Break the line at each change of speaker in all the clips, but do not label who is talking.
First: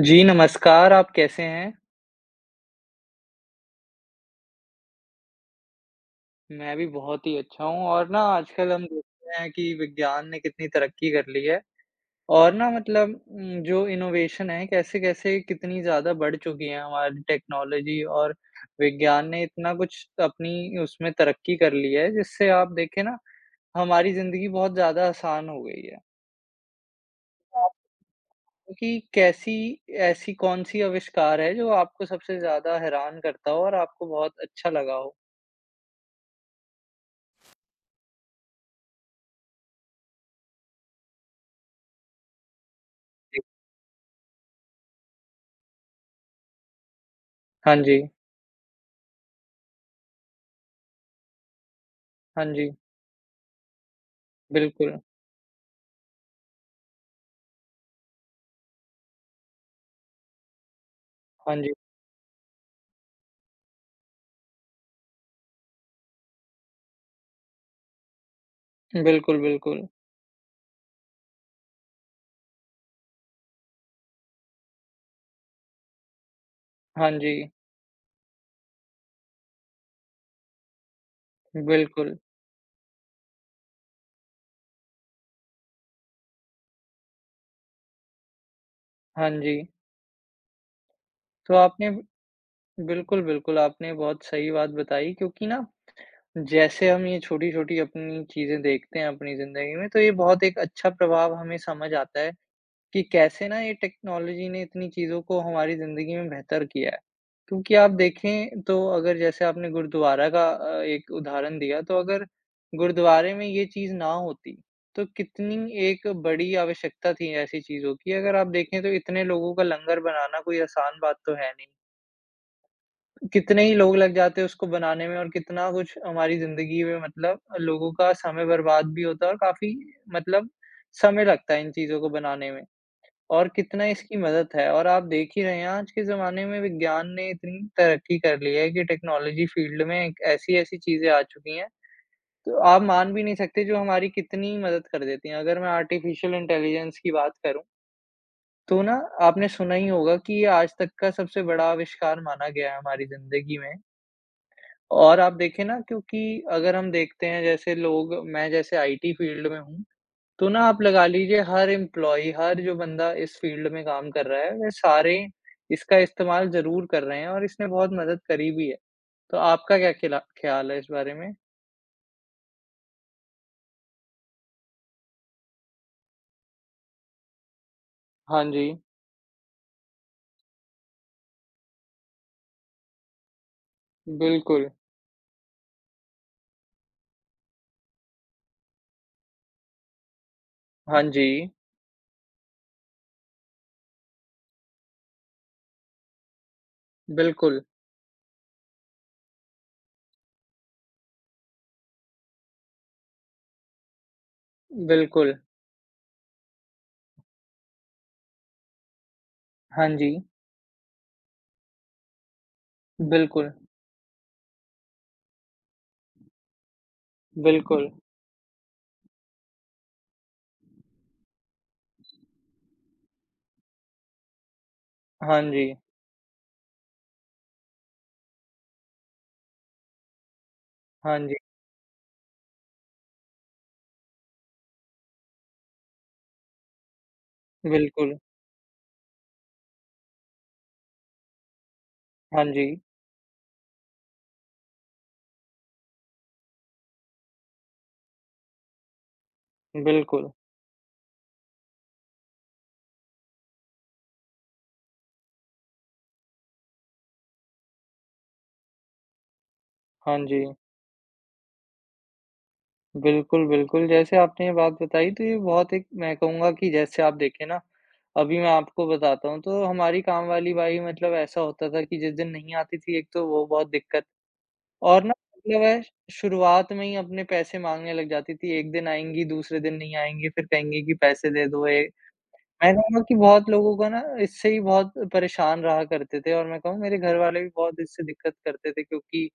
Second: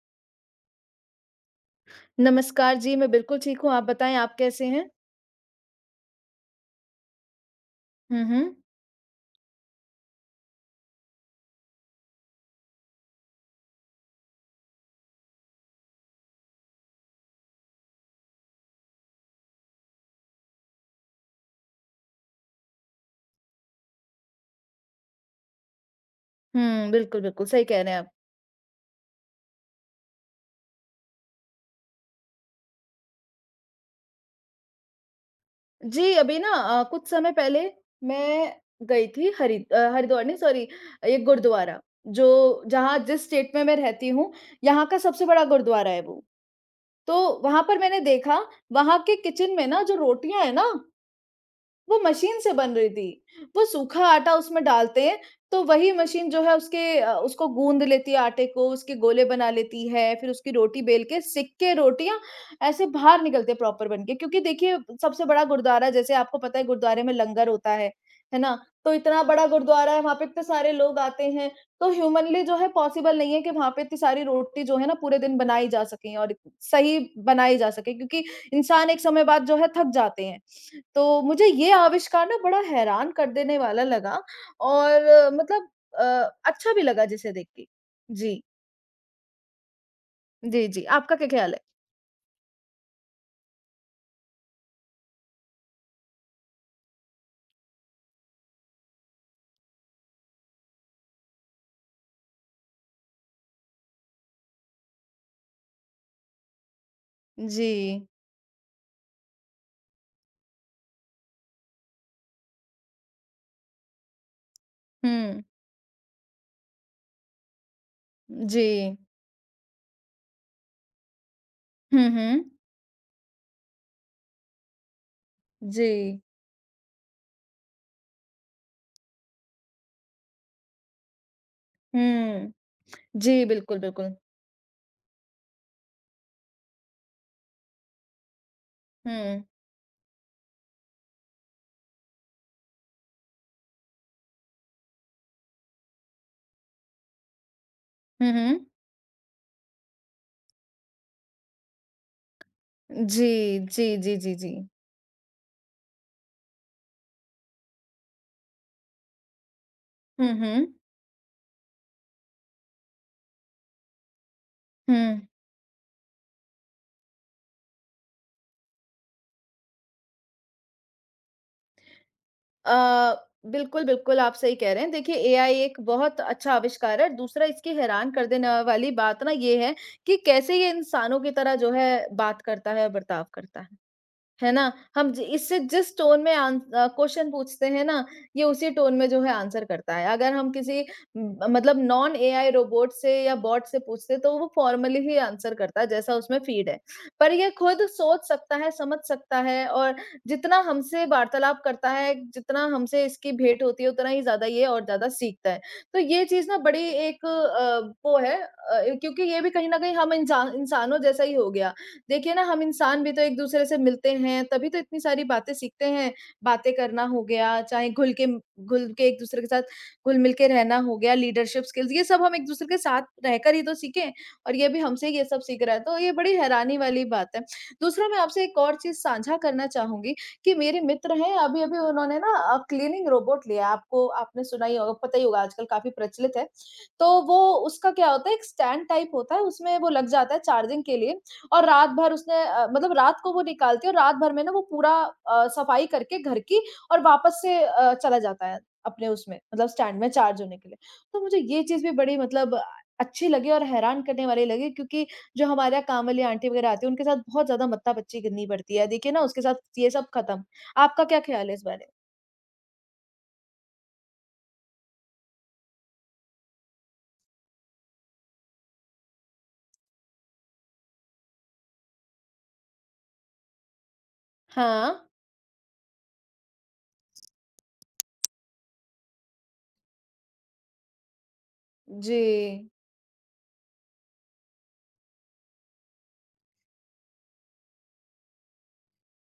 जी, नमस्कार। आप कैसे हैं?
नमस्कार जी, मैं बिल्कुल ठीक हूँ। आप बताएँ आप कैसे हैं?
मैं भी बहुत ही अच्छा हूँ और ना
हुँ, हुँ।
आजकल हम देखते हैं कि विज्ञान ने कितनी तरक्की कर ली है। और ना मतलब जो इनोवेशन है कैसे-कैसे कितनी ज़्यादा बढ़ चुकी है हमारी टेक्नोलॉजी। और विज्ञान ने इतना कुछ अपनी उसमें तरक्की कर ली है, जिससे आप देखें ना हमारी ज़िंदगी बहुत ज़्यादा आसान हो गई है।
हुँ, बिल्कुल, बिल्कुल सही कह रहे हैं
आपको
आप।
कि कैसी ऐसी कौन-सी आविष्कार है जो आपको सबसे ज़्यादा हैरान करता हो और आपको बहुत अच्छा लगा हो?
जी, अभी ना कुछ समय पहले मैं गई थी हरिद्वार नहीं सॉरी ये गुरुद्वारा जो जहाँ जिस
जी।
स्टेट में मैं रहती हूँ, यहाँ का सबसे बड़ा गुरुद्वारा है वो। तो वहाँ
हाँ
पर मैंने
जी,
देखा, वहाँ के किचन में ना जो रोटियाँ हैं ना वो मशीन
हाँ
से
जी।
बन रही थी। वो सूखा आटा उसमें
बिल्कुल,
डालते हैं, तो वही मशीन जो है उसके उसको गूँद लेती है आटे को, उसके गोले बना लेती है, फिर उसकी रोटी बेल के
हाँ जी।
सिक्के, रोटियाँ ऐसे बाहर निकलते हैं प्रॉपर बन के। क्योंकि देखिए सबसे बड़ा गुरुद्वारा जैसे आपको पता है गुरुद्वारे में लंगर होता है ना? तो इतना
बिल्कुल,
बड़ा
बिल्कुल।
गुरुद्वारा है, वहाँ पे इतने सारे लोग आते हैं, तो ह्यूमनली जो है पॉसिबल नहीं है कि वहाँ पे इतनी सारी रोटी जो है ना पूरे दिन बनाई जा सकें और सही
हाँ जी,
बनाई जा सके क्योंकि इंसान एक समय बाद जो है थक जाते हैं। तो मुझे ये
बिल्कुल।
आविष्कार ना बड़ा हैरान कर देने वाला लगा और अ, अच्छा भी लगा जिसे देख के। जी।
हाँ जी।
जी, जी, आपका क्या ख़्याल
तो
है?
आपने बिल्कुल, बिल्कुल आपने बहुत सही बात बताई, क्योंकि ना जैसे हम ये छोटी-छोटी अपनी चीज़ें देखते हैं अपनी ज़िंदगी में, तो ये बहुत एक अच्छा प्रभाव हमें समझ आता है। कि कैसे ना ये टेक्नोलॉजी ने इतनी चीज़ों को हमारी ज़िंदगी में बेहतर किया है।
जी।
क्योंकि आप देखें, तो अगर जैसे आपने गुरुद्वारा का एक उदाहरण दिया, तो अगर गुरुद्वारे में ये चीज़ ना होती, तो
हुँ।
कितनी एक बड़ी आवश्यकता थी ऐसी चीज़ों की। अगर आप
जी।
देखें तो इतने लोगों का लंगर बनाना कोई आसान बात तो है नहीं।
हुँ, हुँ।
कितने ही लोग लग जाते उसको बनाने में, और कितना
जी।
कुछ हमारी ज़िंदगी में मतलब लोगों का समय बर्बाद भी होता है, और काफ़ी मतलब समय लगता है इन चीज़ों को बनाने
हुँ।
में।
जी,
और
बिल्कुल,
कितना इसकी
बिल्कुल।
मदद है, और आप देख ही रहे हैं आज के ज़माने में विज्ञान ने इतनी तरक्की कर ली है कि
हुँ।
टेक्नोलॉजी फ़ील्ड में एक ऐसी-ऐसी चीज़ें आ चुकी हैं, तो आप मान भी नहीं सकते जो हमारी कितनी मदद कर देती हैं। अगर मैं आर्टिफ़िशियल इंटेलिजेंस की बात करूँ,
हुँ, हुँ।
तो ना आपने सुना ही होगा कि ये आज तक का सबसे बड़ा आविष्कार माना गया है हमारी
जी,
ज़िंदगी में।
जी, जी, जी, जी।
और आप देखें ना, क्योंकि अगर हम देखते हैं, जैसे लोग, मैं जैसे आईटी फ़ील्ड में हूँ,
हुँ,
तो ना
हुँ।
आप लगा लीजिए हर एम्प्लॉयी, हर जो बंदा इस फ़ील्ड में काम कर रहा है, वे
हुँ।
सारे इसका इस्तेमाल ज़रूर कर रहे हैं, और इसने बहुत मदद करी भी है। तो आपका क्या खिला ख़्याल है इस बारे में?
अ, बिल्कुल, बिल्कुल, आप सही कह रहे हैं। देखिए, एआई एक बहुत अच्छा आविष्कार है और दूसरा इसकी हैरान कर
हाँ
देने
जी,
वाली बात ना ये है कि कैसे ये इंसानों की तरह जो है बात करता है और बर्ताव करता है। है ना?
बिल्कुल।
हम ज इससे जिस टोन में क्वेश्चन पूछते हैं ना, ये उसी टोन में जो है आंसर करता है। अगर हम किसी
हाँ
म
जी,
मतलब नॉन एआई रोबोट से या बॉट से पूछते तो वो फॉर्मली ही आंसर करता है, जैसा उसमें फीड है। पर ये
बिल्कुल,
खुद सोच सकता है, समझ सकता है और जितना हमसे वार्तालाप करता है, जितना हमसे इसकी भेंट होती है, उतना ही ज़्यादा ये और ज़्यादा
बिल्कुल।
सीखता है। तो ये चीज़ ना बड़ी एक क्योंकि ये भी कहीं न
हाँ
कहीं
जी,
हम इंसान इंसानों जैसा ही हो गया। देखिए ना हम इंसान भी तो
बिल्कुल,
एक-दूसरे से मिलते हैं, तभी तो इतनी सारी बातें सीखते हैं। बातें करना हो गया,
बिल्कुल।
चाहे घुल के एक-दूसरे के साथ घुल-मिल के रहना हो गया, लीडरशिप स्किल्स ये सब हम एक-दूसरे के साथ रहकर ही तो सीखे और ये भी हमसे ये
हाँ
सब सीख
जी,
रहा है, तो ये बड़ी हैरानी वाली बात है। दूसरा मैं आपसे एक और चीज़ साझा करना चाहूँगी कि मेरे मित्र
हाँ जी,
हैं, अभी-अभी उन्होंने ना क्लीनिंग रोबोट लिया, आपको आपने सुना ही होगा, पता ही होगा आजकल काफ़ी प्रचलित है। तो वो उसका क्या
बिल्कुल।
होता है, एक स्टैंड टाइप होता है, उसमें वो लग जाता है चार्जिंग के लिए और रात भर उसने
हाँ जी,
मतलब रात को वो निकालती है और रात भर में ना वो पूरा सफाई करके घर की और वापस से चला जाता है अपने उसमें मतलब स्टैंड में
बिल्कुल।
चार्ज होने के लिए। तो मुझे ये चीज़ भी बड़ी मतलब अच्छी लगी और हैरान करने वाली लगी क्योंकि जो हमारे यहाँ काम वाली आंटी वगैरह आती है उनके साथ बहुत ज़्यादा मत्था-पच्ची करनी पड़ती है। देखिए ना उसके साथ ये सब
हाँ
खत्म।
जी,
आपका क्या ख़्याल है इस बारे?
बिल्कुल, बिल्कुल। जैसे आपने ये बात बताई, तो ये बहुत एक मैं कहूँगा कि जैसे आप देखें ना, अभी मैं आपको बताता हूँ, तो हमारी काम वाली बाई मतलब ऐसा होता था कि जिस दिन नहीं आती थी एक, तो वो बहुत दिक्कत।
हाँ।
और ना मतलब है, शुरुआत में ही अपने पैसे माँगने लग जाती थी। एक दिन आएँगी, दूसरे दिन नहीं आएँगी, फिर कहेंगी कि पैसे दे दो, ए
जी।
मैं कहूँगा कि बहुत लोगों का ना, इससे ही बहुत परेशान रहा करते थे। और मैं कहूँ, मेरे घरवाले भी बहुत इससे दिक्कत करते थे, क्योंकि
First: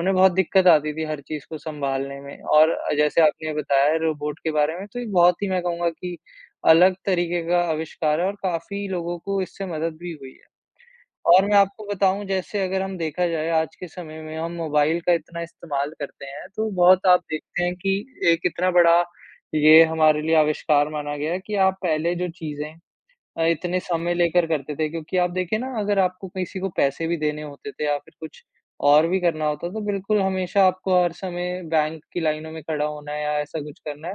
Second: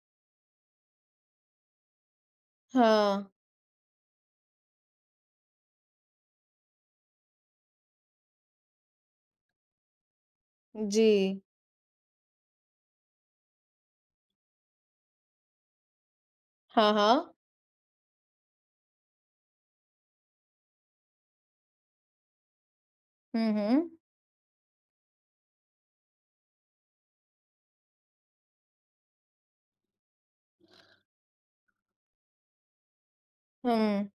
उन्हें बहुत दिक्कत आती थी हर चीज़ को सँभालने में। और जैसे
हाँ।
आपने बताया रोबोट के बारे में, तो ये बहुत ही मैं कहूँगा कि अलग तरीके का आविष्कार है, और काफ़ी लोगों को इससे मदद भी हुई है।
जी।
और मैं आपको बताऊँ, जैसे अगर हम देखा जाए आज के समय में हम मोबाइल का इतना इस्तेमाल करते हैं, तो
हाँ,
बहुत आप
हाँ।
देखते हैं कि एक इतना बड़ा ये हमारे लिए आविष्कार माना गया है, कि आप पहले जो चीज़ें
हुँ,
इतने
हुँ।
समय लेकर करते थे, क्योंकि आप देखिए ना, अगर आपको किसी को पैसे भी देने होते थे या फिर कुछ और भी करना होता, तो बिल्कुल हमेशा आपको हर समय बैंक की लाइनों में खड़ा होना है या ऐसा कुछ करना
हुँ।
है,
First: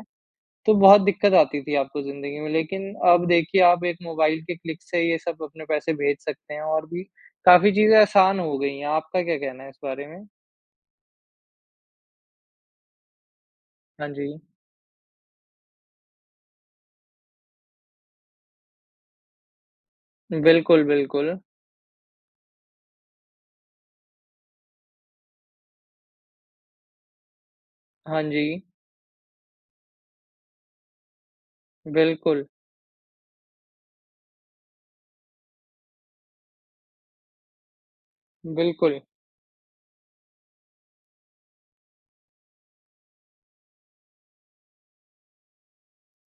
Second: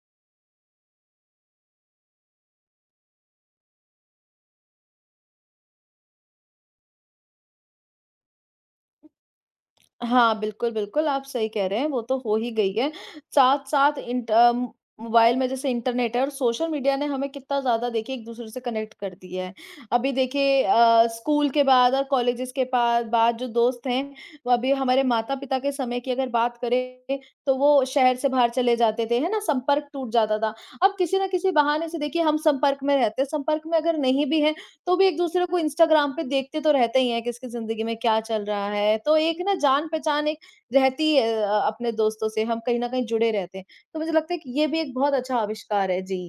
तो बहुत दिक्कत आती थी आपको ज़िंदगी में। लेकिन अब देखिए, आप एक मोबाइल के क्लिक से ये सब अपने पैसे भेज सकते हैं, और भी काफ़ी चीज़ें आसान हो गई हैं। आपका क्या कहना है इस बारे में?
हाँ, बिल्कुल, बिल्कुल, आप सही कह रहे हैं, वो तो हो ही गई है। साथ-साथ
हाँ जी।
मोबाइल में जैसे इंटरनेट है और सोशल मीडिया ने हमें कितना ज़्यादा देखिए एक-दूसरे से कनेक्ट कर दिया है। अभी देखिए
बिल्कुल, बिल्कुल।
स्कूल के बाद और कॉलेजेस के पा बाद जो दोस्त हैं, वो अभी हमारे माता-पिता के समय की अगर बात करें, तो वो शहर
हाँ
से
जी।
बाहर चले जाते थे, है ना? संपर्क टूट जाता था। अब किसी न किसी बहाने से देखिए हम
बिल्कुल,
संपर्क में रहते हैं, संपर्क में अगर नहीं भी हैं, तो भी एक-दूसरे को इंस्टाग्राम पे देखते तो रहते ही हैं, किसकी ज़िंदगी में क्या चल रहा है।
बिल्कुल।
तो एक ना जान-पहचान एक रहती है अपने दोस्तों से, हम कहीं न कहीं जुड़े रहते हैं। तो मुझे लगता है कि ये भी एक बहुत अच्छा आविष्कार है। जी।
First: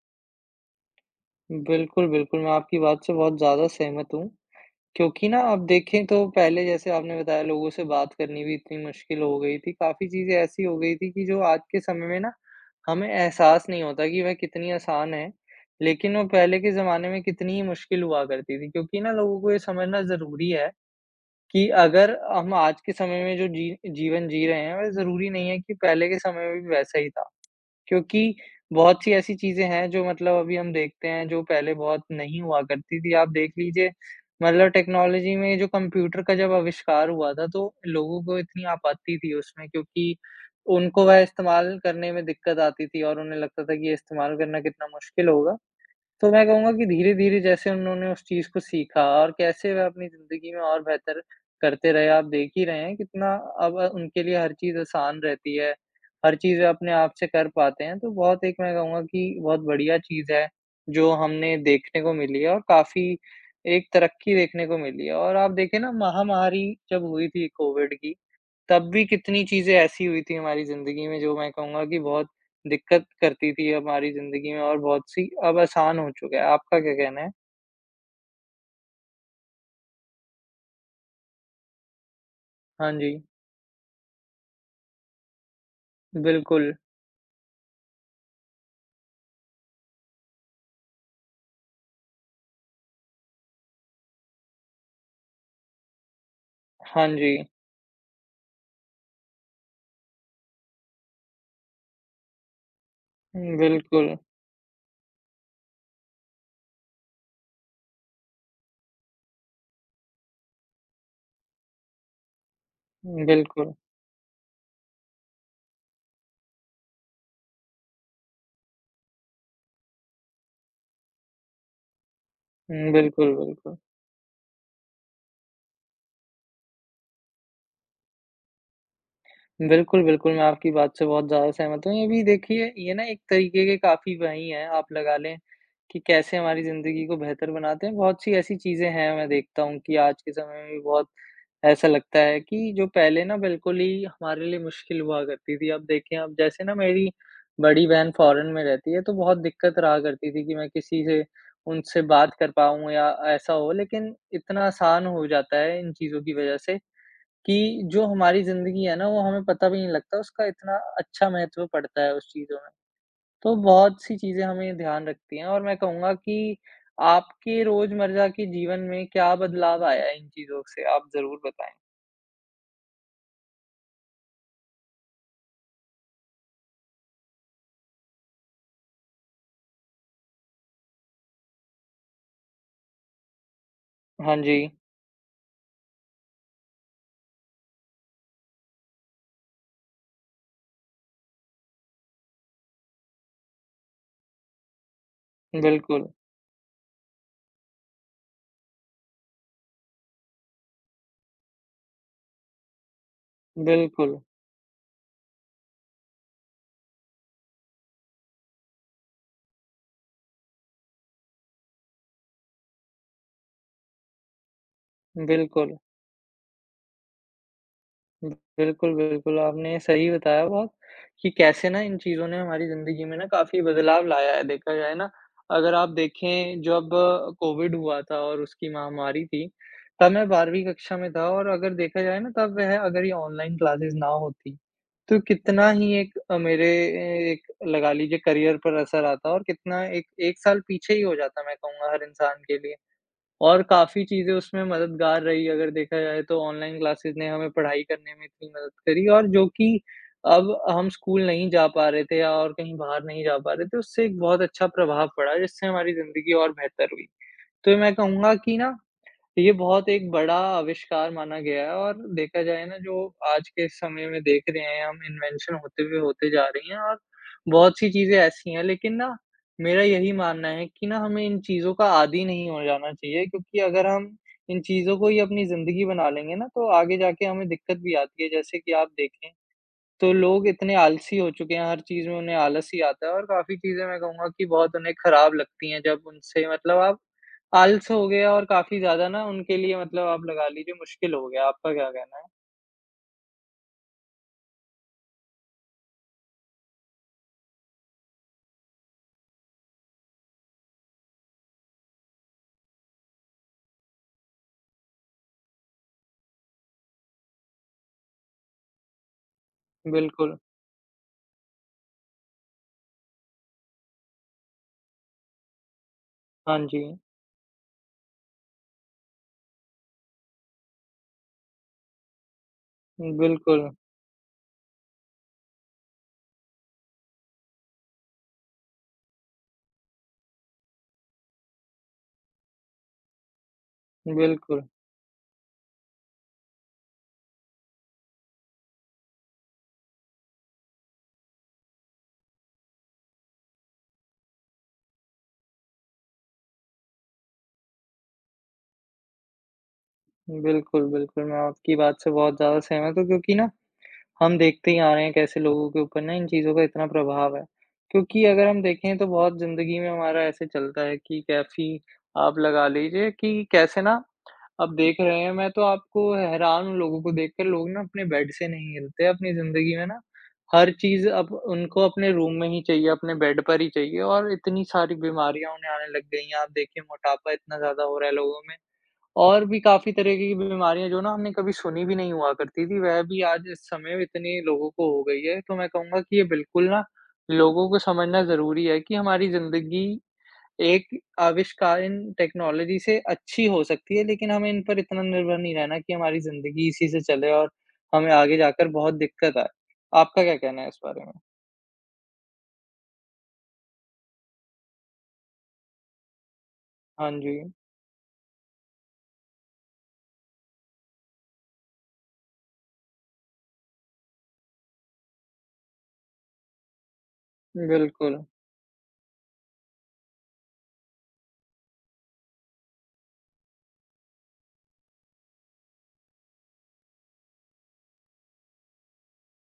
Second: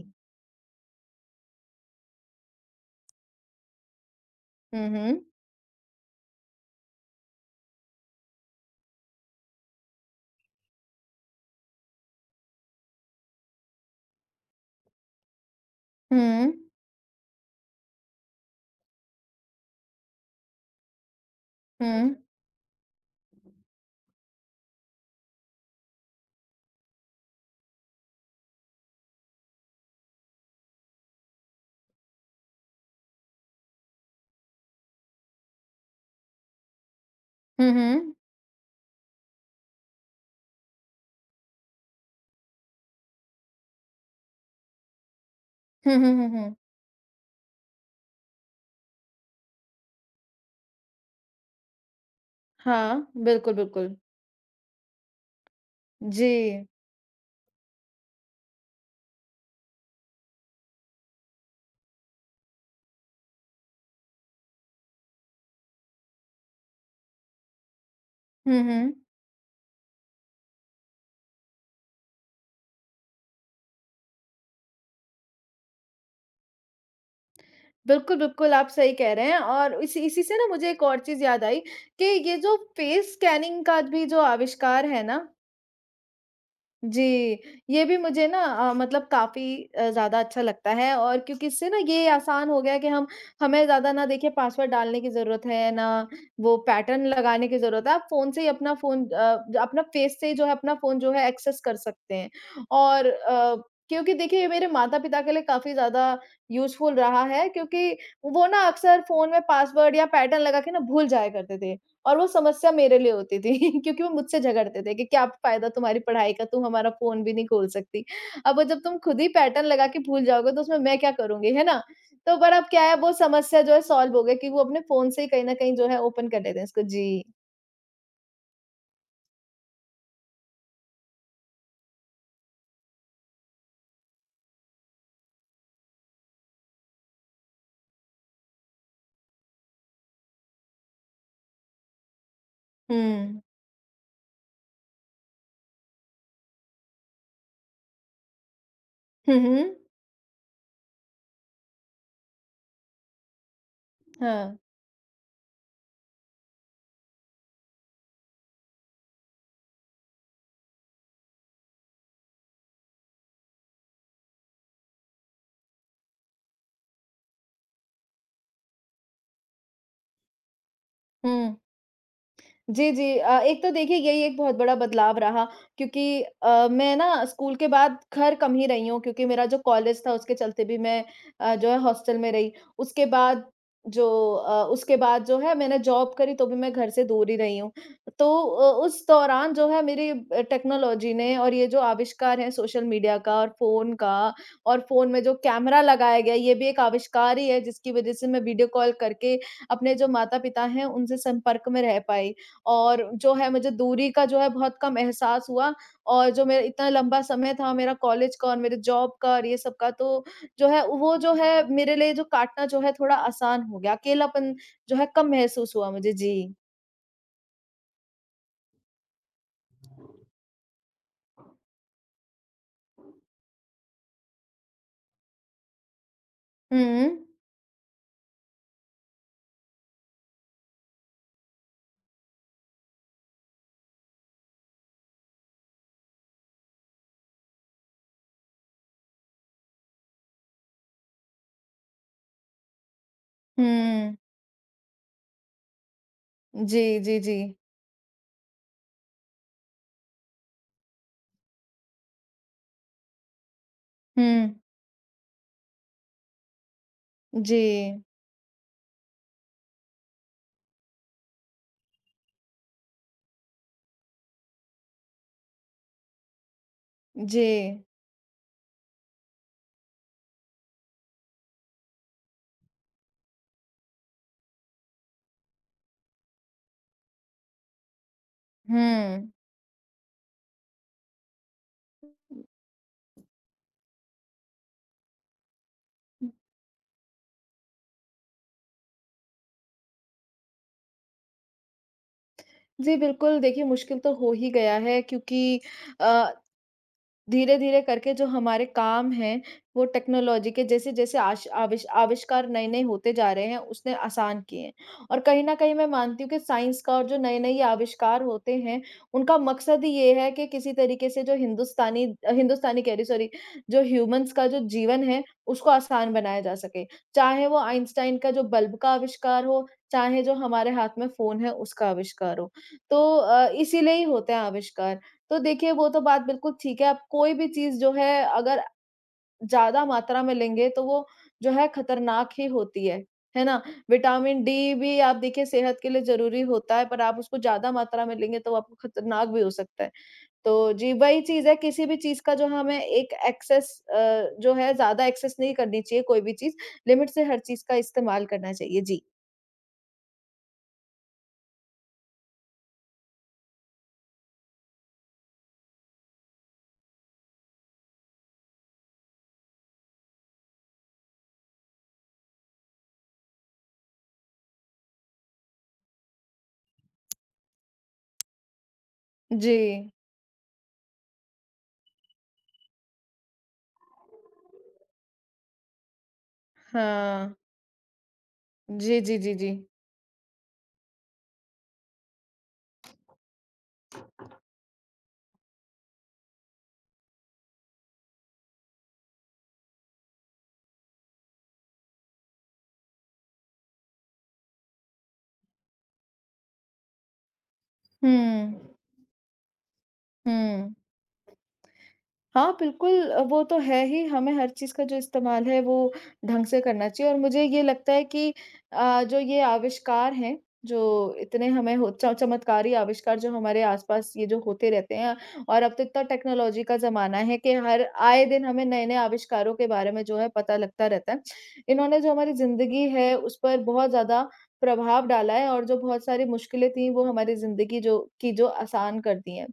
बिल्कुल, बिल्कुल, मैं आपकी बात से बहुत ज़्यादा सहमत हूँ।
हुँ, हुँ।
क्योंकि ना आप देखें, तो पहले जैसे आपने बताया, लोगों से बात करनी भी इतनी मुश्किल हो गई थी। काफ़ी चीज़ें ऐसी हो गई थी कि जो आज के समय में ना हमें एहसास नहीं होता कि वह कितनी आसान है, लेकिन
हुँ,
वो
हुँ।
पहले के ज़माने में कितनी ही मुश्किल हुआ करती थी। क्योंकि ना लोगों को ये समझना ज़रूरी है कि अगर हम आज के समय में जो जी जीवन जी रहे हैं, वह ज़रूरी नहीं है कि पहले के समय में भी वैसा ही था। क्योंकि बहुत सी ऐसी चीज़ें हैं जो मतलब अभी हम देखते हैं, जो पहले बहुत नहीं हुआ करती थी। आप देख लीजिए, मतलब टेक्नोलॉजी में जो कंप्यूटर का जब आविष्कार हुआ था,
हुँ,
तो
हुँ।
लोगों को इतनी आपत्ति थी उसमें, क्योंकि उनको वह इस्तेमाल करने में दिक्कत आती थी, और उन्हें लगता था कि ये इस्तेमाल करना कितना मुश्किल होगा।
हुँ, हुँ, हुँ,
तो मैं
हुँ।
कहूँगा कि धीरे-धीरे जैसे उन्होंने उस चीज़ को सीखा, और कैसे वह अपनी ज़िंदगी में और बेहतर करते रहे। आप देख ही रहे हैं
हाँ,
कितना
बिल्कुल,
अब
बिल्कुल।
उनके लिए हर चीज़ आसान रहती है,
जी।
हर चीज़ वह अपने आप से कर पाते हैं। तो बहुत एक मैं कहूँगा कि बहुत बढ़िया चीज़ है, जो हमने देखने को मिली है, और काफ़ी एक तरक्की देखने को मिली है। और आप देखें ना, महामारी जब हुई थी कोविड की,
हुँ,
तब
हुँ।
भी कितनी चीज़ें ऐसी हुई थी हमारी ज़िंदगी में, जो मैं कहूँगा कि बहुत दिक्कत करती थी हमारी ज़िंदगी में, और बहुत-सी अब आसान हो चुका है। आपका क्या कहना है?
बिल्कुल, बिल्कुल, आप सही कह रहे हैं और इसी इसी से ना मुझे एक और चीज़ याद आई कि ये जो
हाँ
फेस
जी,
स्कैनिंग का भी जो आविष्कार है ना
बिल्कुल।
जी, ये भी मुझे ना मतलब काफ़ी ज़्यादा अच्छा लगता है और क्योंकि इससे ना ये आसान हो गया कि हम हमें ज़्यादा ना देखिए पासवर्ड डालने की ज़रूरत है, ना वो
हाँ
पैटर्न
जी।
लगाने की ज़रूरत है। आप फ़ोन से ही अपना फेस से ही जो है अपना फ़ोन जो है एक्सेस कर सकते हैं। और
हुँ,
क्योंकि
बिल्कुल।
देखिए ये मेरे माता-पिता के लिए काफ़ी ज़्यादा यूज़फुल रहा है क्योंकि वो ना अक्सर फ़ोन में पासवर्ड या पैटर्न लगा के ना भूल जाया करते थे। और वो समस्या मेरे लिए होती थी
बिल्कुल।
क्योंकि वो मुझसे झगड़ते थे कि क्या फ़ायदा तुम्हारी पढ़ाई का, तुम हमारा फ़ोन भी नहीं खोल सकती। अब वो जब तुम खुद ही पैटर्न लगा के भूल जाओगे तो उसमें मैं क्या करूँगी, है ना? तो पर अब क्या
हुँ,
है वो
बिल्कुल,
समस्या जो
बिल्कुल।
है सॉल्व हो गई कि वो अपने फ़ोन से ही कहीं न कहीं जो है ओपन कर लेते हैं इसको। जी।
बिल्कुल, बिल्कुल, मैं आपकी बात से बहुत ज़्यादा सहमत हूँ। ये भी देखिए, ये ना एक तरीके के काफ़ी वही हैं, आप लगा लें कि कैसे हमारी ज़िंदगी को बेहतर बनाते हैं। बहुत-सी ऐसी चीज़ें हैं, मैं देखता हूँ कि आज के समय में भी बहुत ऐसा लगता है कि जो पहले ना
हुँ।
बिल्कुल ही हमारे लिए मुश्किल हुआ करती थी। अब देखें, अब जैसे ना मेरी बड़ी बहन फ़ॉरेन में रहती है, तो
हुँ,
बहुत दिक्कत
हुँ।
रहा करती थी कि मैं किसी से उनसे बात कर पाऊँ या ऐसा हो। लेकिन
हाँ।
इतना आसान हो जाता है इन चीज़ों की वज़ह से कि जो हमारी ज़िंदगी है ना, वो हमें पता भी नहीं लगता, उसका इतना अच्छा महत्व पड़ता है उस चीज़ों में। तो बहुत-सी चीज़ें हमें ध्यान रखती हैं, और मैं कहूँगा कि आपके रोज़मर्रा के जीवन में क्या बदलाव आया है इन चीज़ों से? आप ज़रूर
हुँ।
बताएँ।
जी, जी। एक तो देखिए यही एक बहुत बड़ा बदलाव रहा क्योंकि मैं ना स्कूल के बाद घर कम ही रही हूँ क्योंकि मेरा जो कॉलेज था उसके चलते भी मैं जो है हॉस्टल में रही। उसके बाद जो
हाँ जी,
उसके बाद जो है मैंने जॉब करी तो भी मैं घर से दूर ही रही हूँ। तो उस दौरान जो है मेरी टेक्नोलॉजी ने और ये जो आविष्कार है सोशल मीडिया का और फ़ोन में जो कैमरा
बिल्कुल,
लगाया गया ये भी एक आविष्कार ही है जिसकी वज़ह से मैं वीडियो कॉल करके अपने जो माता-पिता हैं उनसे संपर्क में रह पाई। और जो है मुझे दूरी
बिल्कुल,
का जो है बहुत कम एहसास हुआ और जो मेरा इतना लंबा समय था मेरा कॉलेज का और मेरे जॉब का और ये सब का तो जो है वो जो है मेरे लिए जो काटना जो है थोड़ा आसान हो गया। अकेलापन जो है कम
बिल्कुल,
महसूस हुआ मुझे। जी।
बिल्कुल, बिल्कुल, आपने सही बताया बहुत, कि कैसे ना इन चीज़ों ने हमारी ज़िंदगी में ना काफ़ी बदलाव लाया है, देखा जाए ना। अगर आप देखें, जब
हुँ।
कोविड हुआ था और उसकी महामारी थी, तब मैं 12वीं कक्षा में था, और अगर देखा जाए ना, तब वह अगर ये ऑनलाइन क्लासेस ना होती, तो कितना ही एक मेरे ए एक लगा लीजिए करियर पर असर आता, और कितना एक 1 साल पीछे ही हो जाता, मैं कहूँगा हर इंसान के लिए। और काफ़ी
हुँ।
चीज़ें उसमें मददगार रही, अगर देखा जाए तो ऑनलाइन
जी,
क्लासेस
जी,
ने
जी।
हमें पढ़ाई करने में इतनी मदद करी, और जो कि अब हम स्कूल नहीं जा पा रहे थे या और कहीं बाहर नहीं जा पा रहे थे, उससे एक
हुँ।
बहुत अच्छा प्रभाव पड़ा, जिससे हमारी ज़िंदगी और बेहतर हुई।
जी।
तो मैं कहूँगा कि ना, तो ये बहुत एक बड़ा आविष्कार माना गया है, और देखा जाए ना, जो आज के समय में देख रहे हैं, हम इन्वेंशन होते हुए होते जा रही हैं, और
जी।
बहुत सी चीज़ें ऐसी हैं, लेकिन ना मेरा यही मानना है कि ना हमें इन चीज़ों का आदी नहीं हो जाना चाहिए, क्योंकि अगर हम इन चीज़ों को ही अपनी ज़िंदगी बना लेंगे ना, तो आगे जाके हमें दिक्कत भी आती है। जैसे कि आप
हुँ।
देखें, तो लोग इतने आलसी हो चुके हैं, हर चीज़ में उन्हें आलस ही आता है, और काफ़ी चीज़ें मैं कहूँगा कि बहुत उन्हें खराब लगती हैं, जब उनसे मतलब आप आलस हो गया, और काफ़ी ज़्यादा ना उनके लिए मतलब आप लगा लीजिए मुश्किल हो गया। आपका क्या कहना है?
जी, बिल्कुल देखिए मुश्किल तो हो ही गया है क्योंकि अ धीरे-धीरे करके जो हमारे काम हैं, वो टेक्नोलॉजी के जैसे-जैसे आश आविष आविष्कार नए-नए होते जा रहे हैं, उसने आसान किए हैं। और कहीं न कहीं मैं मानती हूँ कि साइंस का और जो नए-नए ये आविष्कार होते हैं, उनका मकसद ही ये है
बिल्कुल।
कि किसी तरीके से जो हिंदुस्तानी कह रही हूँ सॉरी, जो ह्यूमन्स का जो जीवन है, उसको आसान बनाया जा
हाँ जी।
सके। चाहे वो आइंस्टाइन का जो बल्ब का आविष्कार हो, चाहे जो हमारे हाथ में फ़ोन है, उसका आविष्कार हो। तो
बिल्कुल,
इसीलिए ही होते हैं आविष्कार। तो देखिए वो तो बात बिल्कुल ठीक है, आप कोई भी चीज़ जो है अगर ज़्यादा मात्रा में लेंगे तो वो जो है खतरनाक ही होती है ना? विटामिन
बिल्कुल,
डी भी आप देखिए सेहत के लिए ज़रूरी होता है, पर आप उसको ज़्यादा मात्रा में लेंगे तो वो आपको खतरनाक भी हो सकता है। तो जी, वही चीज़ है किसी भी चीज़ का जो हमें एक एक्सेस जो है ज़्यादा एक्सेस नहीं करनी चाहिए कोई भी चीज़, लिमिट से हर चीज़ का इस्तेमाल करना चाहिए। जी।
बिल्कुल, बिल्कुल, मैं आपकी बात से बहुत ज़्यादा सहमत हूँ, क्योंकि ना हम देखते ही आ रहे हैं कैसे लोगों के ऊपर ना इन चीज़ों का इतना प्रभाव है। क्योंकि अगर हम देखें, तो बहुत ज़िंदगी में हमारा ऐसे चलता है कि कैफ़ी आप लगा लीजिए कि कैसे ना, अब देख रहे हैं मैं तो आपको हैरान हूँ लोगों को देखकर, लोग ना अपने बेड से नहीं हिलते अपनी
जी।
ज़िंदगी में ना। हर चीज़ अब उनको अपने रूम में ही चाहिए, अपने बेड पर ही चाहिए, और इतनी सारी बीमारियाँ उन्हें आने लग गई हैं। आप देखिए, मोटापा
हाँ।
इतना ज़्यादा हो रहा है लोगों में।
जी, जी, जी,
और
जी।
भी काफ़ी तरह की बीमारियाँ जो ना हमने कभी सुनी भी नहीं हुआ करती थी, वह भी आज इस समय इतने लोगों को हो गई है। तो मैं कहूँगा कि ये बिल्कुल ना, लोगों को समझना ज़रूरी है कि हमारी ज़िंदगी एक आविष्कार इन टेक्नोलॉजी से अच्छी हो सकती है, लेकिन हमें इन पर इतना निर्भर नहीं रहना कि हमारी ज़िंदगी इसी से चले, और हमें आगे
हुँ।
जाकर बहुत दिक्कत आए। आपका क्या कहना है
हुँ।
इस बारे में?
हाँ, बिल्कुल वो तो है ही, हमें हर चीज़ का जो इस्तेमाल है वो ढंग से करना
हाँ
चाहिए और
जी।
मुझे ये लगता है कि जो ये आविष्कार हैं, जो इतने हमें हो च चमत्कारी आविष्कार जो हमारे आस-पास ये जो होते रहते हैं और अब तो इतना टेक्नोलॉजी का ज़माना है कि हर
बिल्कुल,
आए दिन हमें नए-नए आविष्कारों के बारे में जो है पता लगता रहता है। इन्होंने जो हमारी ज़िंदगी है, उस पर बहुत ज़्यादा प्रभाव डाला है और जो बहुत सारी मुश्किलें थीं, वो हमारी ज़िंदगी जो की जो आसान कर दी हैं।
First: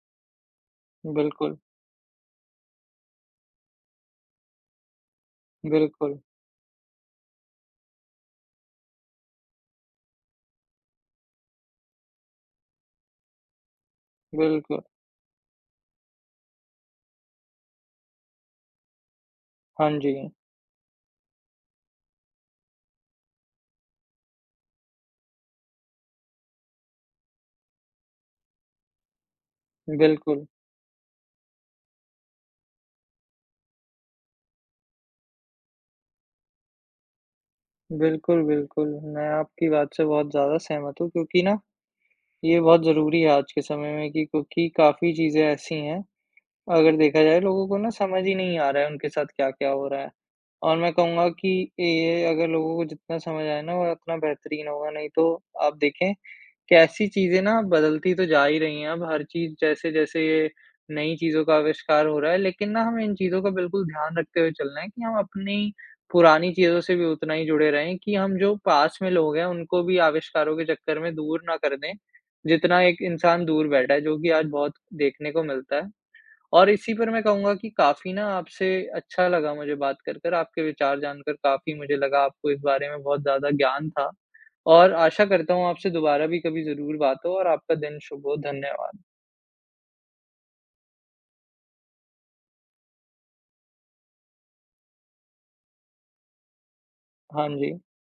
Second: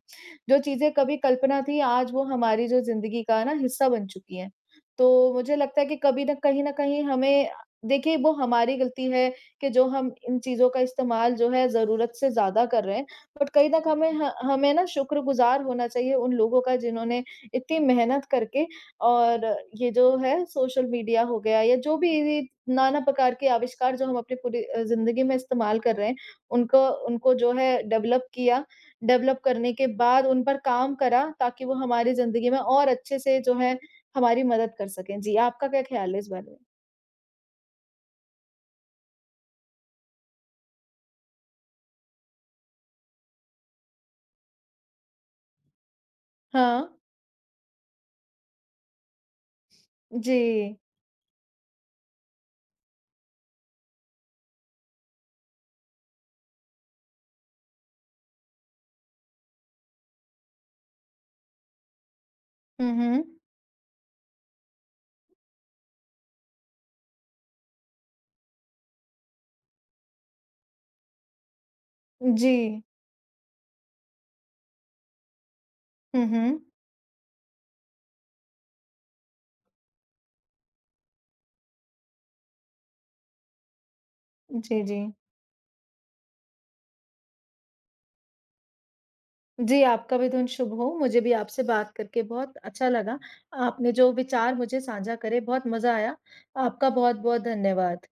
जो चीज़ें कभी
बिल्कुल,
कल्पना थी, आज वो हमारी जो ज़िंदगी का ना हिस्सा बन चुकी हैं। तो मुझे लगता है कि
बिल्कुल,
कभी न कहीं न कहीं हमें देखिए वो हमारी गलती है कि जो हम इन चीज़ों का इस्तेमाल जो है ज़रूरत से ज़्यादा कर रहे हैं। बट कहीं न हमें ह हमें
बिल्कुल।
ना शुक्रगुज़ार होना चाहिए उन लोगों का जिन्होंने इतनी मेहनत करके और
हाँ
ये
जी,
जो है सोशल मीडिया हो गया या जो भी ये नाना प्रकार के आविष्कार जो हम अपनी पूरी ज़िंदगी में इस्तेमाल कर रहे हैं, उनको उनको जो है डेवलप करने के बाद उन
बिल्कुल।
पर काम करा ताकि वो हमारी ज़िंदगी में और अच्छे से जो है हमारी मदद कर सकें। जी, आपका क्या ख़्याल है इस बारे में?
बिल्कुल, बिल्कुल। मैं आपकी बात से बहुत ज़्यादा सहमत हूँ क्योंकि ना, ये बहुत ज़रूरी है आज के समय में कि, क्योंकि काफ़ी चीज़ें ऐसी हैं,
हाँ।
अगर देखा जाए लोगों को ना समझ ही नहीं आ रहा है उनके साथ क्या-क्या हो रहा है।
जी।
और मैं कहूँगा कि ये अगर लोगों को जितना समझ आए ना, वो उतना बेहतरीन होगा, नहीं तो आप देखें कैसी चीज़ें ना बदलती तो जा ही रही हैं अब, हर चीज़ जैसे-जैसे ये नई चीज़ों का आविष्कार हो रहा है, लेकिन ना
हुँ,
हमें इन
हुँ।
चीज़ों का बिल्कुल ध्यान रखते हुए चलना है, कि हम अपनी पुरानी चीज़ों से भी उतना ही जुड़े रहें, कि हम जो पास में लोग हैं उनको भी आविष्कारों के चक्कर में दूर ना कर दें,
जी।
जितना एक इंसान दूर बैठा है, जो कि आज बहुत देखने को मिलता है।
हुँ, हुँ।
और इसी पर मैं कहूँगा कि काफ़ी ना, आपसे अच्छा लगा मुझे बात कर कर, आपके विचार जानकर, काफ़ी मुझे लगा आपको इस बारे में बहुत ज़्यादा ज्ञान था,
जी,
और
जी।
आशा करता हूँ आपसे दोबारा भी कभी ज़रूर बात हो, और आपका दिन शुभ हो। धन्यवाद।
जी, आपका भी दिन शुभ हो। मुझे भी आपसे बात करके बहुत अच्छा लगा। आपने जो विचार मुझे साझा करे बहुत मज़ा आया। आपका बहुत-बहुत
हाँ जी।
धन्यवाद।